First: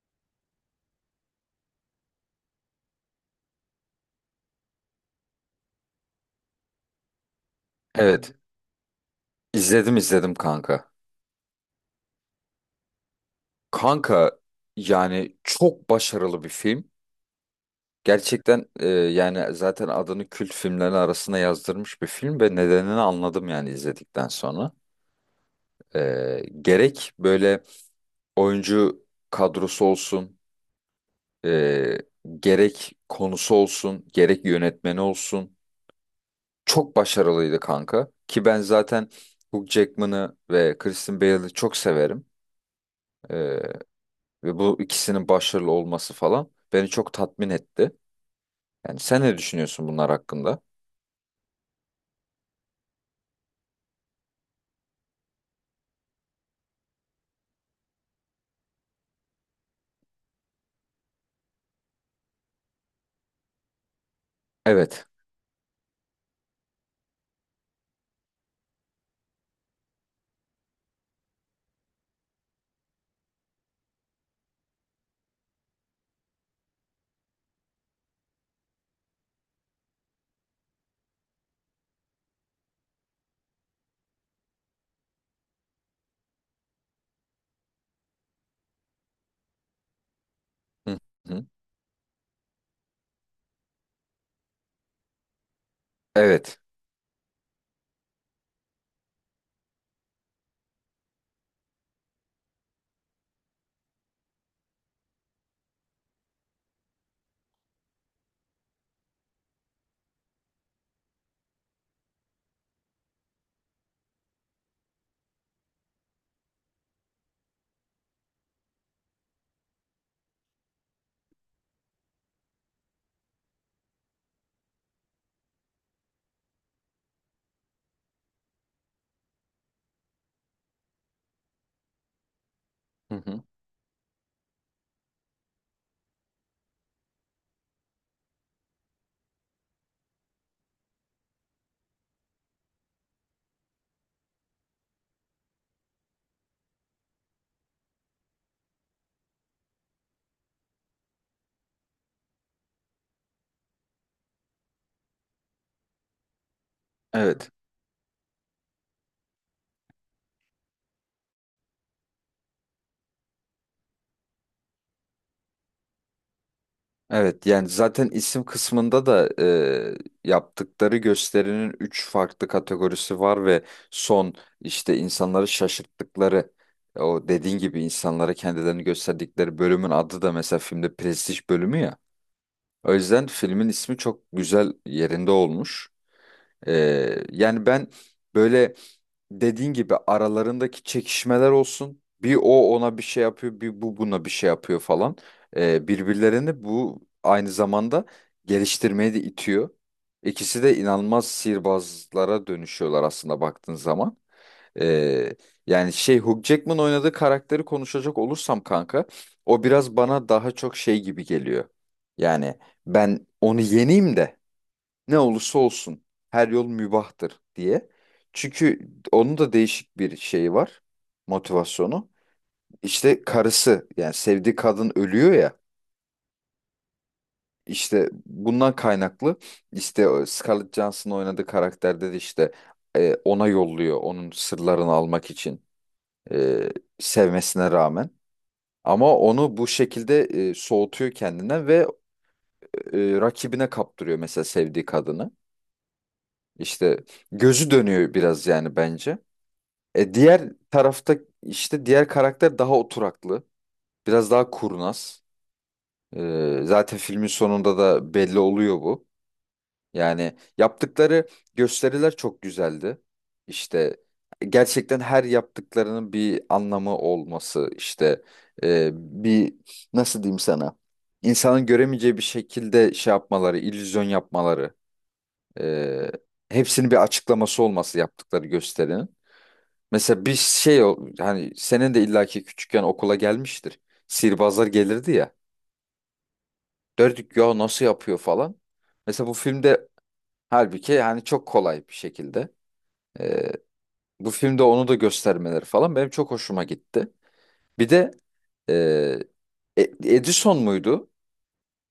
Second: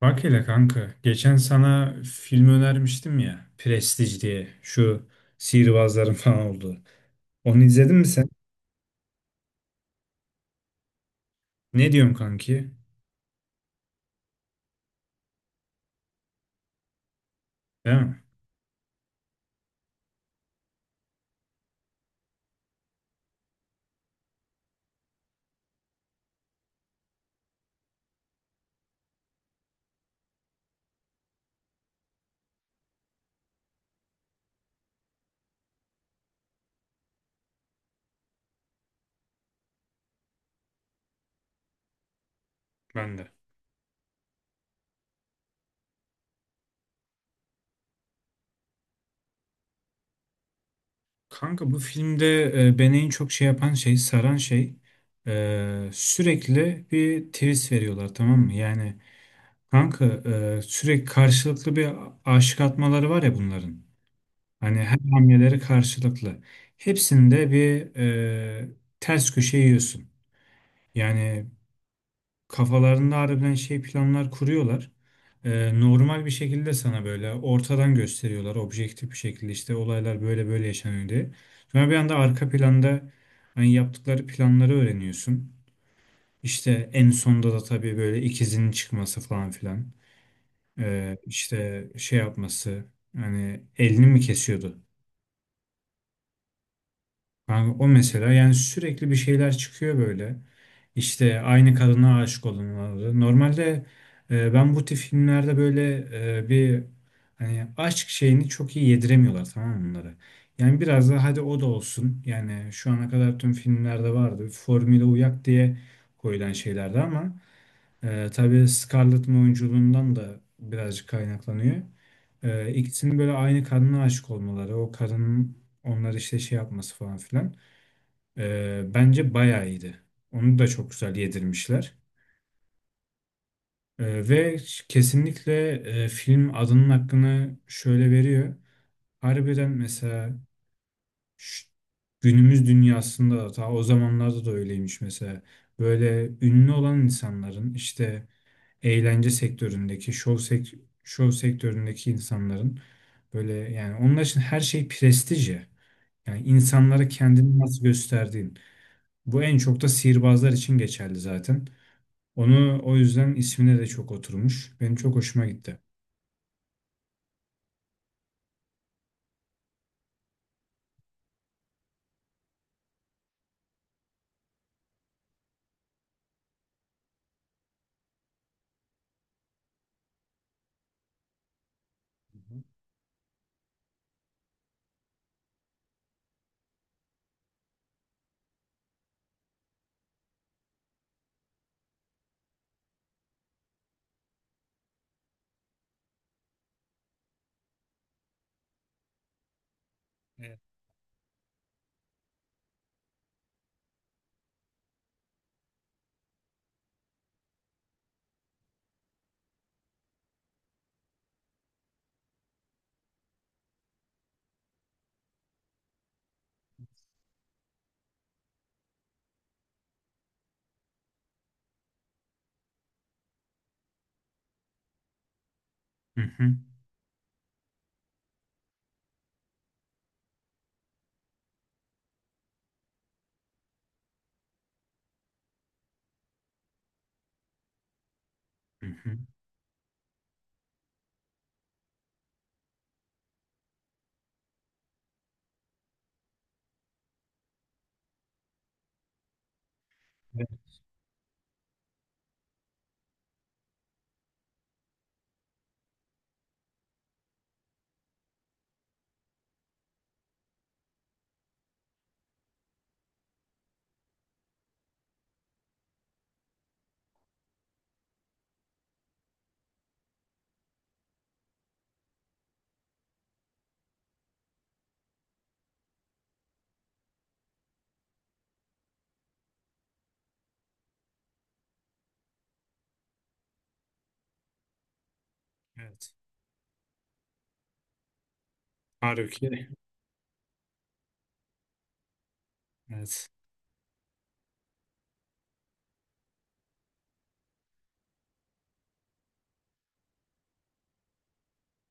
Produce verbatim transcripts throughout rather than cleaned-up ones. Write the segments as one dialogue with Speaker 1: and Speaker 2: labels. Speaker 1: Bak hele kanka, geçen sana film önermiştim ya, Prestige diye, şu sihirbazların falan olduğu. Onu izledin mi sen?
Speaker 2: Evet, izledim izledim kanka.
Speaker 1: Ne diyorsun kanki?
Speaker 2: Kanka, yani çok başarılı bir film.
Speaker 1: Değil mi?
Speaker 2: Gerçekten e, yani zaten adını kült filmlerin arasına yazdırmış bir film ve nedenini anladım yani izledikten sonra. E, gerek böyle oyuncu kadrosu olsun, e, gerek konusu olsun, gerek yönetmeni olsun. Çok başarılıydı kanka. Ki ben zaten Hugh Jackman'ı ve Kristen Bale'ı çok severim.
Speaker 1: Ben de.
Speaker 2: E, Ve bu ikisinin başarılı olması falan beni çok tatmin etti. Yani sen ne düşünüyorsun bunlar hakkında?
Speaker 1: Kanka bu filmde e, beni en çok şey yapan şey, saran şey e, sürekli bir twist veriyorlar tamam mı? Yani kanka e, sürekli karşılıklı bir aşık atmaları var ya bunların. Hani her
Speaker 2: Evet.
Speaker 1: hamleleri karşılıklı. Hepsinde bir e, ters köşe yiyorsun. Yani kafalarında harbiden şey planlar kuruyorlar. Ee, normal bir şekilde sana böyle ortadan gösteriyorlar objektif bir şekilde işte olaylar böyle böyle yaşanıyor diye. Sonra bir anda arka planda hani yaptıkları planları öğreniyorsun. İşte en sonda da tabii böyle ikizinin çıkması falan filan.
Speaker 2: Hı
Speaker 1: Ee,
Speaker 2: hı.
Speaker 1: işte şey yapması hani elini mi kesiyordu?
Speaker 2: Evet.
Speaker 1: Yani o mesela yani sürekli bir şeyler çıkıyor böyle. İşte aynı kadına aşık olunmaları. Normalde e, ben bu tip filmlerde böyle e, bir hani aşk şeyini çok iyi yediremiyorlar tamam mı bunları. Yani biraz da hadi o da olsun. Yani şu ana kadar tüm filmlerde vardı. Formüle uyak diye koyulan şeylerdi ama e, tabii Scarlett'ın oyunculuğundan da birazcık kaynaklanıyor. E, ikisinin böyle aynı kadına aşık olmaları, o kadının onları işte şey yapması falan filan. E, bence bayağı iyiydi. Onu da çok güzel yedirmişler.
Speaker 2: Hı hı.
Speaker 1: Ee, ve kesinlikle e, film adının hakkını şöyle veriyor. Harbiden mesela ş- günümüz dünyasında da ta o zamanlarda da öyleymiş mesela. Böyle ünlü olan insanların işte eğlence sektöründeki, şov, sek şov sektöründeki insanların böyle yani onlar için her şey prestij ya. Yani insanlara
Speaker 2: Evet.
Speaker 1: kendini nasıl gösterdiğin. Bu en çok da sihirbazlar için geçerli zaten. Onu o yüzden ismine de çok oturmuş. Benim çok hoşuma gitti.
Speaker 2: Evet, yani zaten isim kısmında da e, yaptıkları gösterinin üç farklı kategorisi var ve son işte insanları şaşırttıkları, e, o dediğin gibi insanlara kendilerini gösterdikleri bölümün adı da mesela filmde Prestij bölümü ya.
Speaker 1: Hı hı.
Speaker 2: O yüzden filmin ismi çok güzel yerinde olmuş. E, Yani ben böyle dediğin gibi aralarındaki çekişmeler olsun. Bir o ona bir şey yapıyor, bir bu buna bir şey yapıyor falan. Ee, birbirlerini bu aynı zamanda geliştirmeye de itiyor.
Speaker 1: Evet.
Speaker 2: İkisi de inanılmaz sihirbazlara dönüşüyorlar aslında baktığın zaman. Ee, Yani şey Hugh Jackman oynadığı karakteri konuşacak olursam kanka, o biraz bana daha çok şey gibi geliyor. Yani ben onu yeneyim de ne olursa olsun her yol mübahtır diye. Çünkü onun da değişik bir şeyi var, motivasyonu. İşte karısı yani sevdiği kadın ölüyor ya,
Speaker 1: Hı hı.
Speaker 2: işte bundan kaynaklı işte o Scarlett Johansson oynadığı karakterde de işte e, ona yolluyor onun sırlarını almak için, e, sevmesine rağmen.
Speaker 1: Hı
Speaker 2: Ama
Speaker 1: hı.
Speaker 2: onu bu şekilde e, soğutuyor kendine ve e, rakibine kaptırıyor mesela sevdiği kadını. İşte gözü dönüyor biraz yani bence. E,
Speaker 1: Evet.
Speaker 2: diğer tarafta işte diğer karakter daha oturaklı. Biraz daha kurnaz. E, zaten filmin sonunda da belli oluyor bu. Yani yaptıkları gösteriler çok güzeldi. İşte gerçekten her yaptıklarının bir anlamı olması işte, e, bir nasıl diyeyim sana, insanın göremeyeceği bir şekilde şey yapmaları, illüzyon yapmaları, e, hepsinin bir açıklaması olması yaptıkları gösterinin. Mesela bir şey o- hani senin de illaki küçükken okula gelmiştir. Sihirbazlar gelirdi ya.
Speaker 1: Evet.
Speaker 2: Derdik ya nasıl yapıyor falan. Mesela bu
Speaker 1: Halbuki
Speaker 2: filmde halbuki yani çok kolay bir şekilde.
Speaker 1: evet.
Speaker 2: e, Bu filmde onu da göstermeleri falan benim çok hoşuma gitti. Bir de e, E- Edison muydu?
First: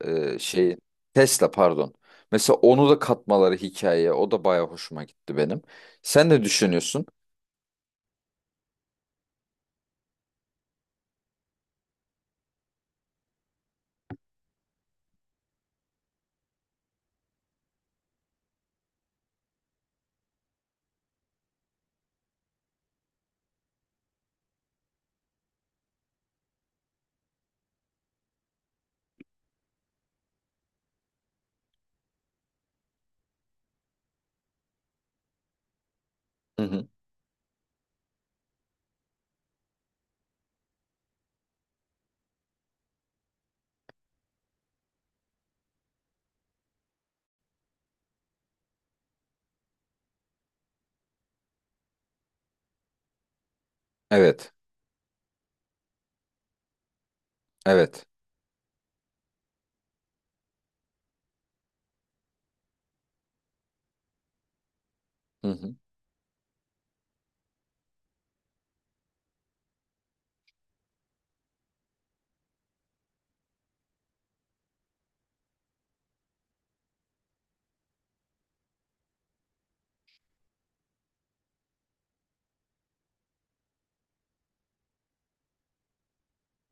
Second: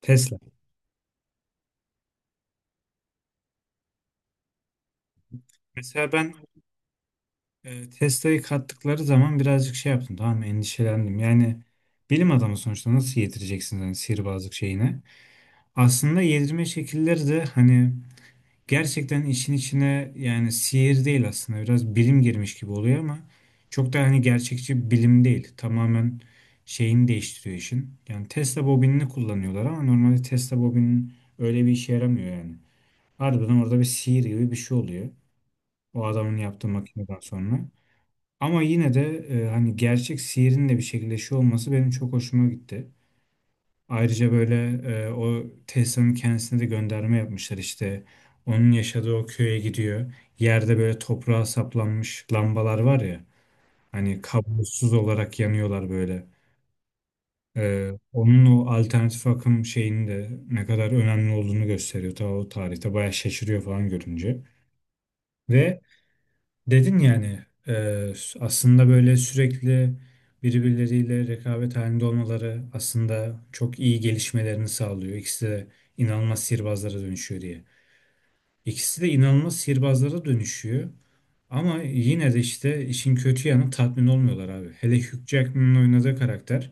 Speaker 1: Tesla.
Speaker 2: E, şey Tesla pardon. Mesela onu da katmaları hikayeye o da baya hoşuma gitti benim.
Speaker 1: Mesela
Speaker 2: Sen
Speaker 1: ben
Speaker 2: ne düşünüyorsun?
Speaker 1: e, Tesla'yı kattıkları zaman birazcık şey yaptım tamam mı? Endişelendim. Yani bilim adamı sonuçta nasıl yedireceksiniz hani sihirbazlık şeyine. Aslında yedirme şekilleri de hani gerçekten işin içine yani sihir değil aslında biraz bilim girmiş gibi oluyor ama çok da hani gerçekçi bilim değil. Tamamen şeyini değiştiriyor işin. Yani Tesla bobinini kullanıyorlar ama normalde Tesla bobinin öyle bir işe yaramıyor yani. Harbiden orada bir sihir gibi bir şey oluyor. O adamın
Speaker 2: Hı
Speaker 1: yaptığı
Speaker 2: hı.
Speaker 1: makineden sonra. Ama yine de e, hani gerçek sihirin de bir şekilde şey olması benim çok hoşuma gitti. Ayrıca böyle e, o Tessa'nın kendisine de gönderme yapmışlar işte. Onun yaşadığı o köye gidiyor. Yerde böyle toprağa saplanmış lambalar var ya. Hani
Speaker 2: Evet.
Speaker 1: kablosuz olarak yanıyorlar böyle. E,
Speaker 2: Evet.
Speaker 1: onun o alternatif akım şeyinin de ne kadar önemli olduğunu gösteriyor. Ta o tarihte bayağı şaşırıyor falan görünce.
Speaker 2: Hı hı.
Speaker 1: Ve dedin yani, e, aslında böyle sürekli birbirleriyle rekabet halinde olmaları aslında çok iyi gelişmelerini sağlıyor. İkisi de inanılmaz sihirbazlara dönüşüyor diye. İkisi de inanılmaz sihirbazlara dönüşüyor. Ama yine de işte işin kötü yanı tatmin olmuyorlar abi. Hele Hugh Jackman'ın oynadığı karakter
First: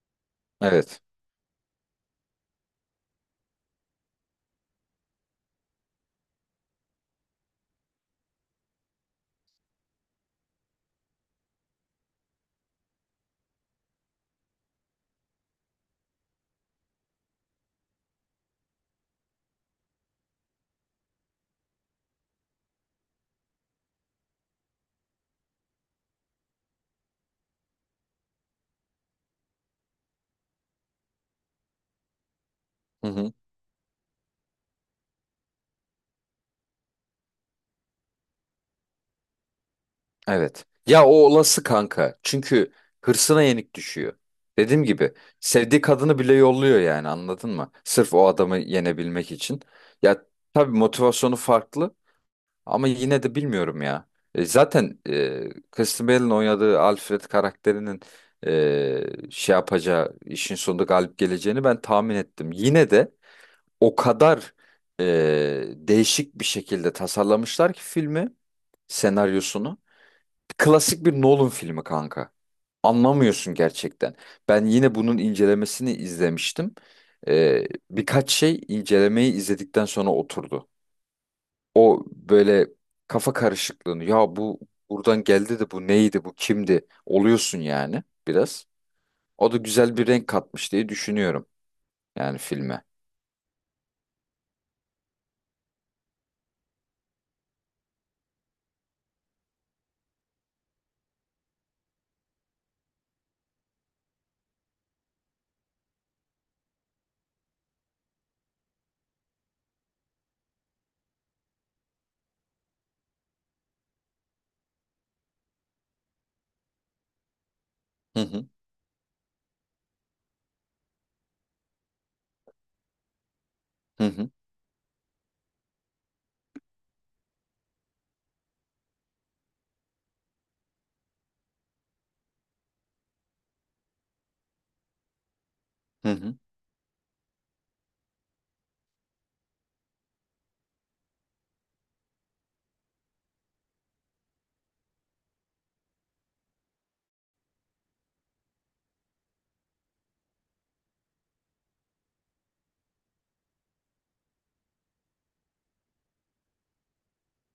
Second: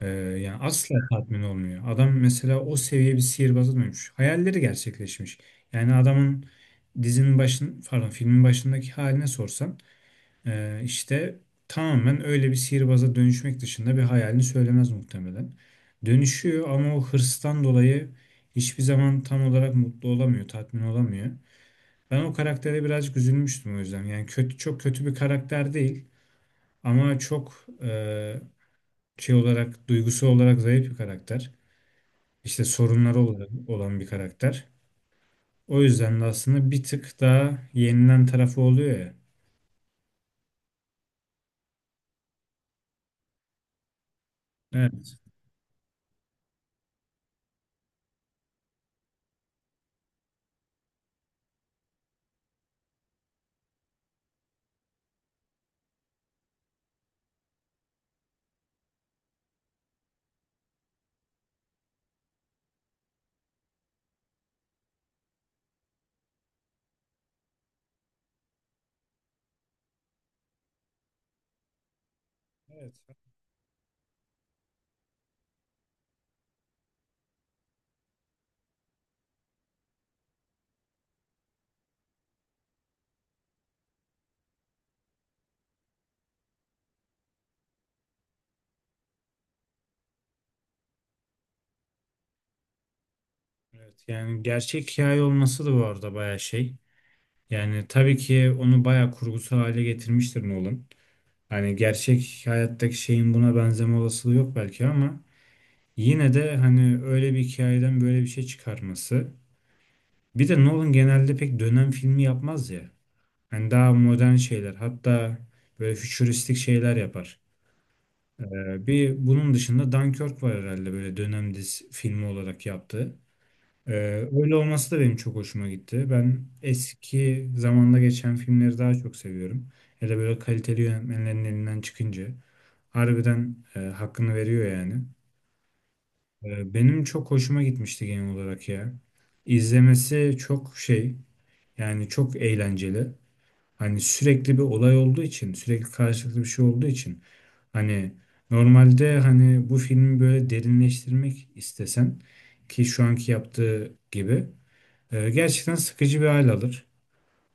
Speaker 1: e, yani asla
Speaker 2: Evet.
Speaker 1: tatmin olmuyor. Adam mesela o seviye bir sihirbaza dönmüş. Hayalleri gerçekleşmiş. Yani adamın dizinin başın pardon filmin başındaki haline sorsan ee, işte tamamen öyle bir sihirbaza dönüşmek dışında bir hayalini söylemez muhtemelen. Dönüşüyor ama o hırstan dolayı hiçbir zaman tam olarak mutlu olamıyor, tatmin olamıyor. Ben o karaktere birazcık üzülmüştüm o yüzden. Yani kötü çok kötü bir karakter değil ama çok e, şey olarak duygusu olarak zayıf bir karakter. İşte
Speaker 2: Hı
Speaker 1: sorunları
Speaker 2: hı.
Speaker 1: olarak olan bir karakter. O yüzden de aslında bir tık daha yenilen tarafı oluyor ya.
Speaker 2: Evet. Ya o olası kanka. Çünkü hırsına yenik düşüyor. Dediğim gibi
Speaker 1: Evet.
Speaker 2: sevdiği kadını bile yolluyor yani, anladın mı? Sırf o adamı yenebilmek için. Ya tabii motivasyonu farklı, ama yine de bilmiyorum ya. E, zaten e, Kristen Bell'in oynadığı Alfred karakterinin e, şey yapacağı işin sonunda galip geleceğini ben tahmin ettim. Yine de o kadar e, değişik bir şekilde tasarlamışlar ki filmi, senaryosunu. Klasik bir Nolan filmi kanka.
Speaker 1: Evet.
Speaker 2: Anlamıyorsun gerçekten. Ben yine bunun incelemesini izlemiştim. Ee, birkaç şey incelemeyi izledikten sonra oturdu. O böyle kafa karışıklığını, ya bu buradan geldi de bu neydi bu kimdi oluyorsun yani biraz. O da güzel bir renk katmış diye düşünüyorum yani filme.
Speaker 1: Evet, yani gerçek hikaye olması da bu arada bayağı şey. Yani tabii ki onu bayağı kurgusal hale getirmiştir Nolan. Hani gerçek hayattaki şeyin buna benzeme olasılığı yok belki ama yine de hani öyle bir hikayeden böyle bir şey çıkarması. Bir de Nolan genelde pek dönem filmi yapmaz ya. Hani daha modern şeyler hatta böyle fütüristik şeyler yapar.
Speaker 2: Hı hı
Speaker 1: Ee, bir bunun dışında Dunkirk var herhalde böyle dönem dizi filmi olarak yaptığı. Ee,
Speaker 2: hı hı.
Speaker 1: öyle olması da benim çok hoşuma gitti. Ben eski zamanda geçen filmleri daha çok seviyorum. Hele böyle kaliteli yönetmenlerin elinden çıkınca harbiden e, hakkını veriyor yani.
Speaker 2: Hı hı.
Speaker 1: Ee, benim çok hoşuma gitmişti genel olarak ya. İzlemesi çok şey yani çok eğlenceli. Hani sürekli bir olay olduğu için sürekli karşılıklı bir şey olduğu için hani normalde hani bu filmi böyle derinleştirmek istesen ki şu anki yaptığı gibi ee, gerçekten sıkıcı bir hal alır.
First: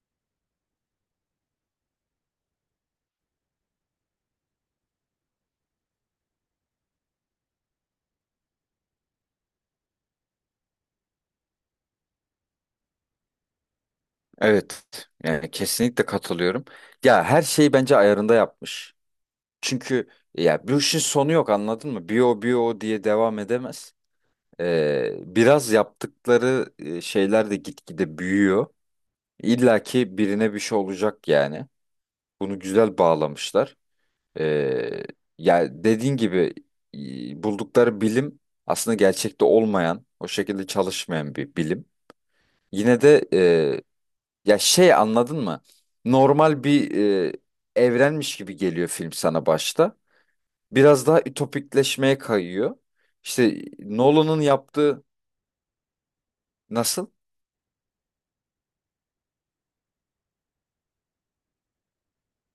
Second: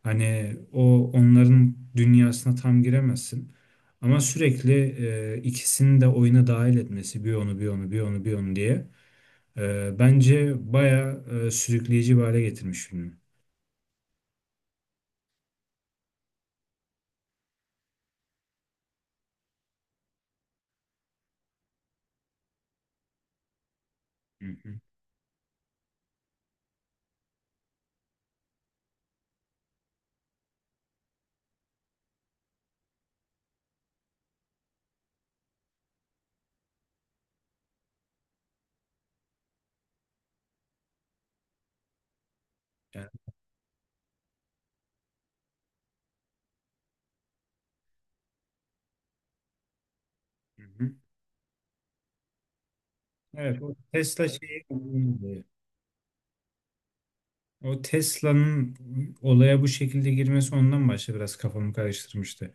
Speaker 1: Hani o onların dünyasına tam giremezsin. Ama sürekli e, ikisini de oyuna dahil etmesi bir onu bir onu bir onu bir onu diye e, bence baya sürükleyici bir hale getirmiş filmi.
Speaker 2: Evet, yani kesinlikle katılıyorum. Ya her şeyi bence ayarında yapmış. Çünkü ya bu işin sonu yok, anladın mı? Bir o diye devam edemez.
Speaker 1: Hı hı.
Speaker 2: Ee, biraz yaptıkları e, şeyler de gitgide büyüyor. İlla ki birine bir şey olacak yani. Bunu güzel bağlamışlar. Ee, Ya dediğin gibi, e, buldukları bilim aslında gerçekte olmayan, o şekilde çalışmayan bir bilim. Yine
Speaker 1: Yani,
Speaker 2: de, e, ya şey, anladın mı? Normal bir e, evrenmiş gibi geliyor film sana başta.
Speaker 1: hı hı.
Speaker 2: Biraz daha ütopikleşmeye kayıyor.
Speaker 1: Evet,
Speaker 2: İşte
Speaker 1: o Tesla
Speaker 2: Nolan'ın
Speaker 1: şeyi
Speaker 2: yaptığı nasıl?
Speaker 1: o Tesla'nın olaya bu şekilde girmesi ondan başta biraz kafamı karıştırmıştı.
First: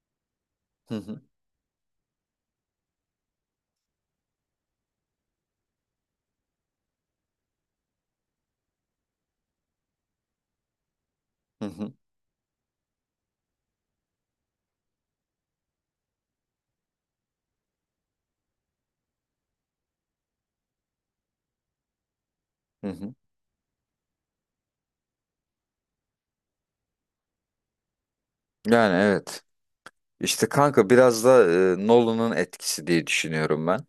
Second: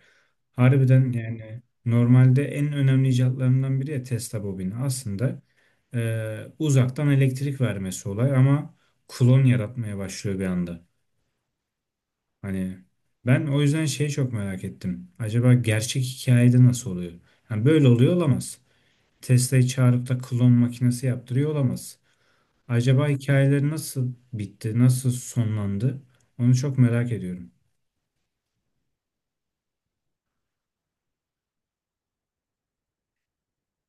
Speaker 2: Hı
Speaker 1: Harbiden
Speaker 2: hı,
Speaker 1: yani normalde en önemli icatlarından biri ya Tesla bobini. Aslında e, uzaktan elektrik vermesi olay ama klon yaratmaya başlıyor bir anda.
Speaker 2: hı hı,
Speaker 1: Hani ben o yüzden şeyi çok merak ettim. Acaba gerçek hikayede nasıl oluyor? Yani böyle oluyor olamaz. Tesla'yı çağırıp da klon makinesi yaptırıyor olamaz.
Speaker 2: hı
Speaker 1: Acaba
Speaker 2: hı.
Speaker 1: hikayeleri nasıl bitti, nasıl sonlandı? Onu çok merak ediyorum.
Speaker 2: Yani evet. İşte kanka biraz da e, Nolan'ın etkisi diye düşünüyorum ben.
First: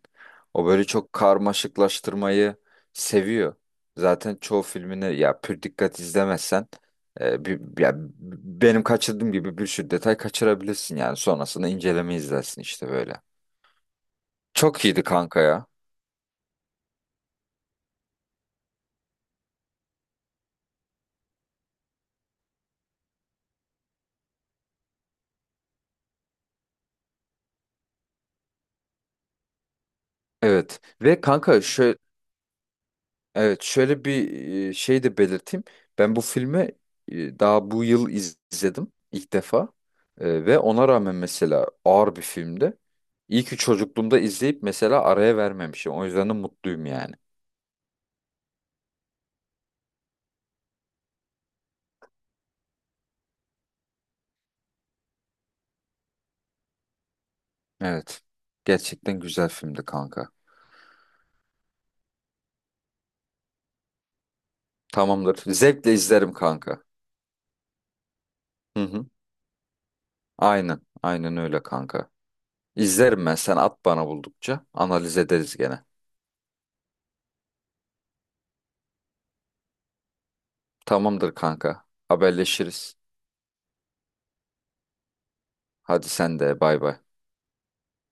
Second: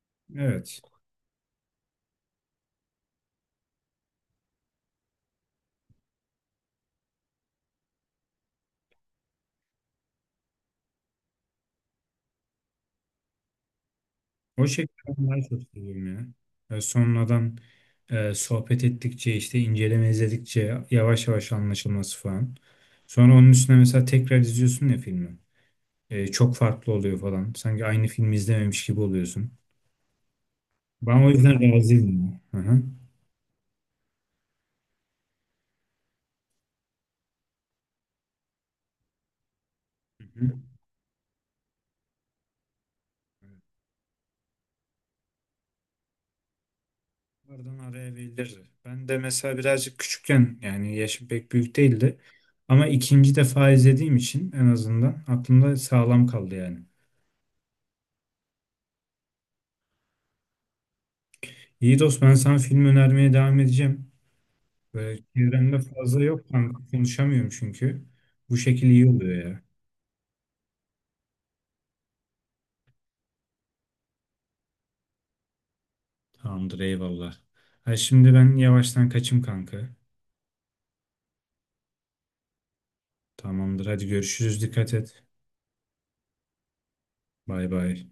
Speaker 2: O
Speaker 1: Evet.
Speaker 2: böyle çok karmaşıklaştırmayı seviyor. Zaten çoğu filmini ya pür dikkat izlemezsen, e, bir, ya, benim kaçırdığım gibi bir sürü detay kaçırabilirsin yani sonrasında inceleme izlersin işte böyle.
Speaker 1: O
Speaker 2: Çok
Speaker 1: şekilde
Speaker 2: iyiydi
Speaker 1: ben
Speaker 2: kanka
Speaker 1: daha çok
Speaker 2: ya.
Speaker 1: seviyorum ya. E, sonradan e, sohbet ettikçe işte inceleme izledikçe yavaş yavaş anlaşılması falan. Sonra onun üstüne mesela tekrar izliyorsun ya filmi. E, çok farklı oluyor falan. Sanki aynı filmi izlememiş gibi oluyorsun.
Speaker 2: Evet ve
Speaker 1: Ben o
Speaker 2: kanka
Speaker 1: yüzden
Speaker 2: şu
Speaker 1: razıyım ya. Hı hı.
Speaker 2: Evet, şöyle bir e, şey de belirteyim. Ben bu filmi e, daha bu yıl iz- izledim ilk defa.
Speaker 1: Hı
Speaker 2: E,
Speaker 1: hı.
Speaker 2: Ve ona rağmen mesela ağır bir filmdi. İyi ki çocukluğumda izleyip mesela araya vermemişim. O yüzden de mutluyum yani.
Speaker 1: Bunlardan araya verilirdi. Ben de mesela birazcık küçükken yani yaşım pek büyük değildi. Ama ikinci defa izlediğim için en azından aklımda sağlam kaldı yani.
Speaker 2: Evet. Gerçekten güzel filmdi kanka.
Speaker 1: İyi dost ben sana film önermeye devam edeceğim. Böyle
Speaker 2: Tamamdır.
Speaker 1: çevremde
Speaker 2: Zevkle
Speaker 1: fazla
Speaker 2: izlerim
Speaker 1: yok
Speaker 2: kanka.
Speaker 1: kanka. Konuşamıyorum çünkü. Bu
Speaker 2: Hı
Speaker 1: şekil
Speaker 2: hı.
Speaker 1: iyi oluyor ya.
Speaker 2: Aynen. Aynen öyle kanka. İzlerim ben. Sen at bana buldukça. Analiz ederiz gene.
Speaker 1: Tamamdır eyvallah. Ha şimdi ben yavaştan kaçım kanka.
Speaker 2: Tamamdır kanka. Haberleşiriz.
Speaker 1: Tamamdır hadi görüşürüz dikkat et.
Speaker 2: Hadi sen de bay bay.
Speaker 1: Bay bay.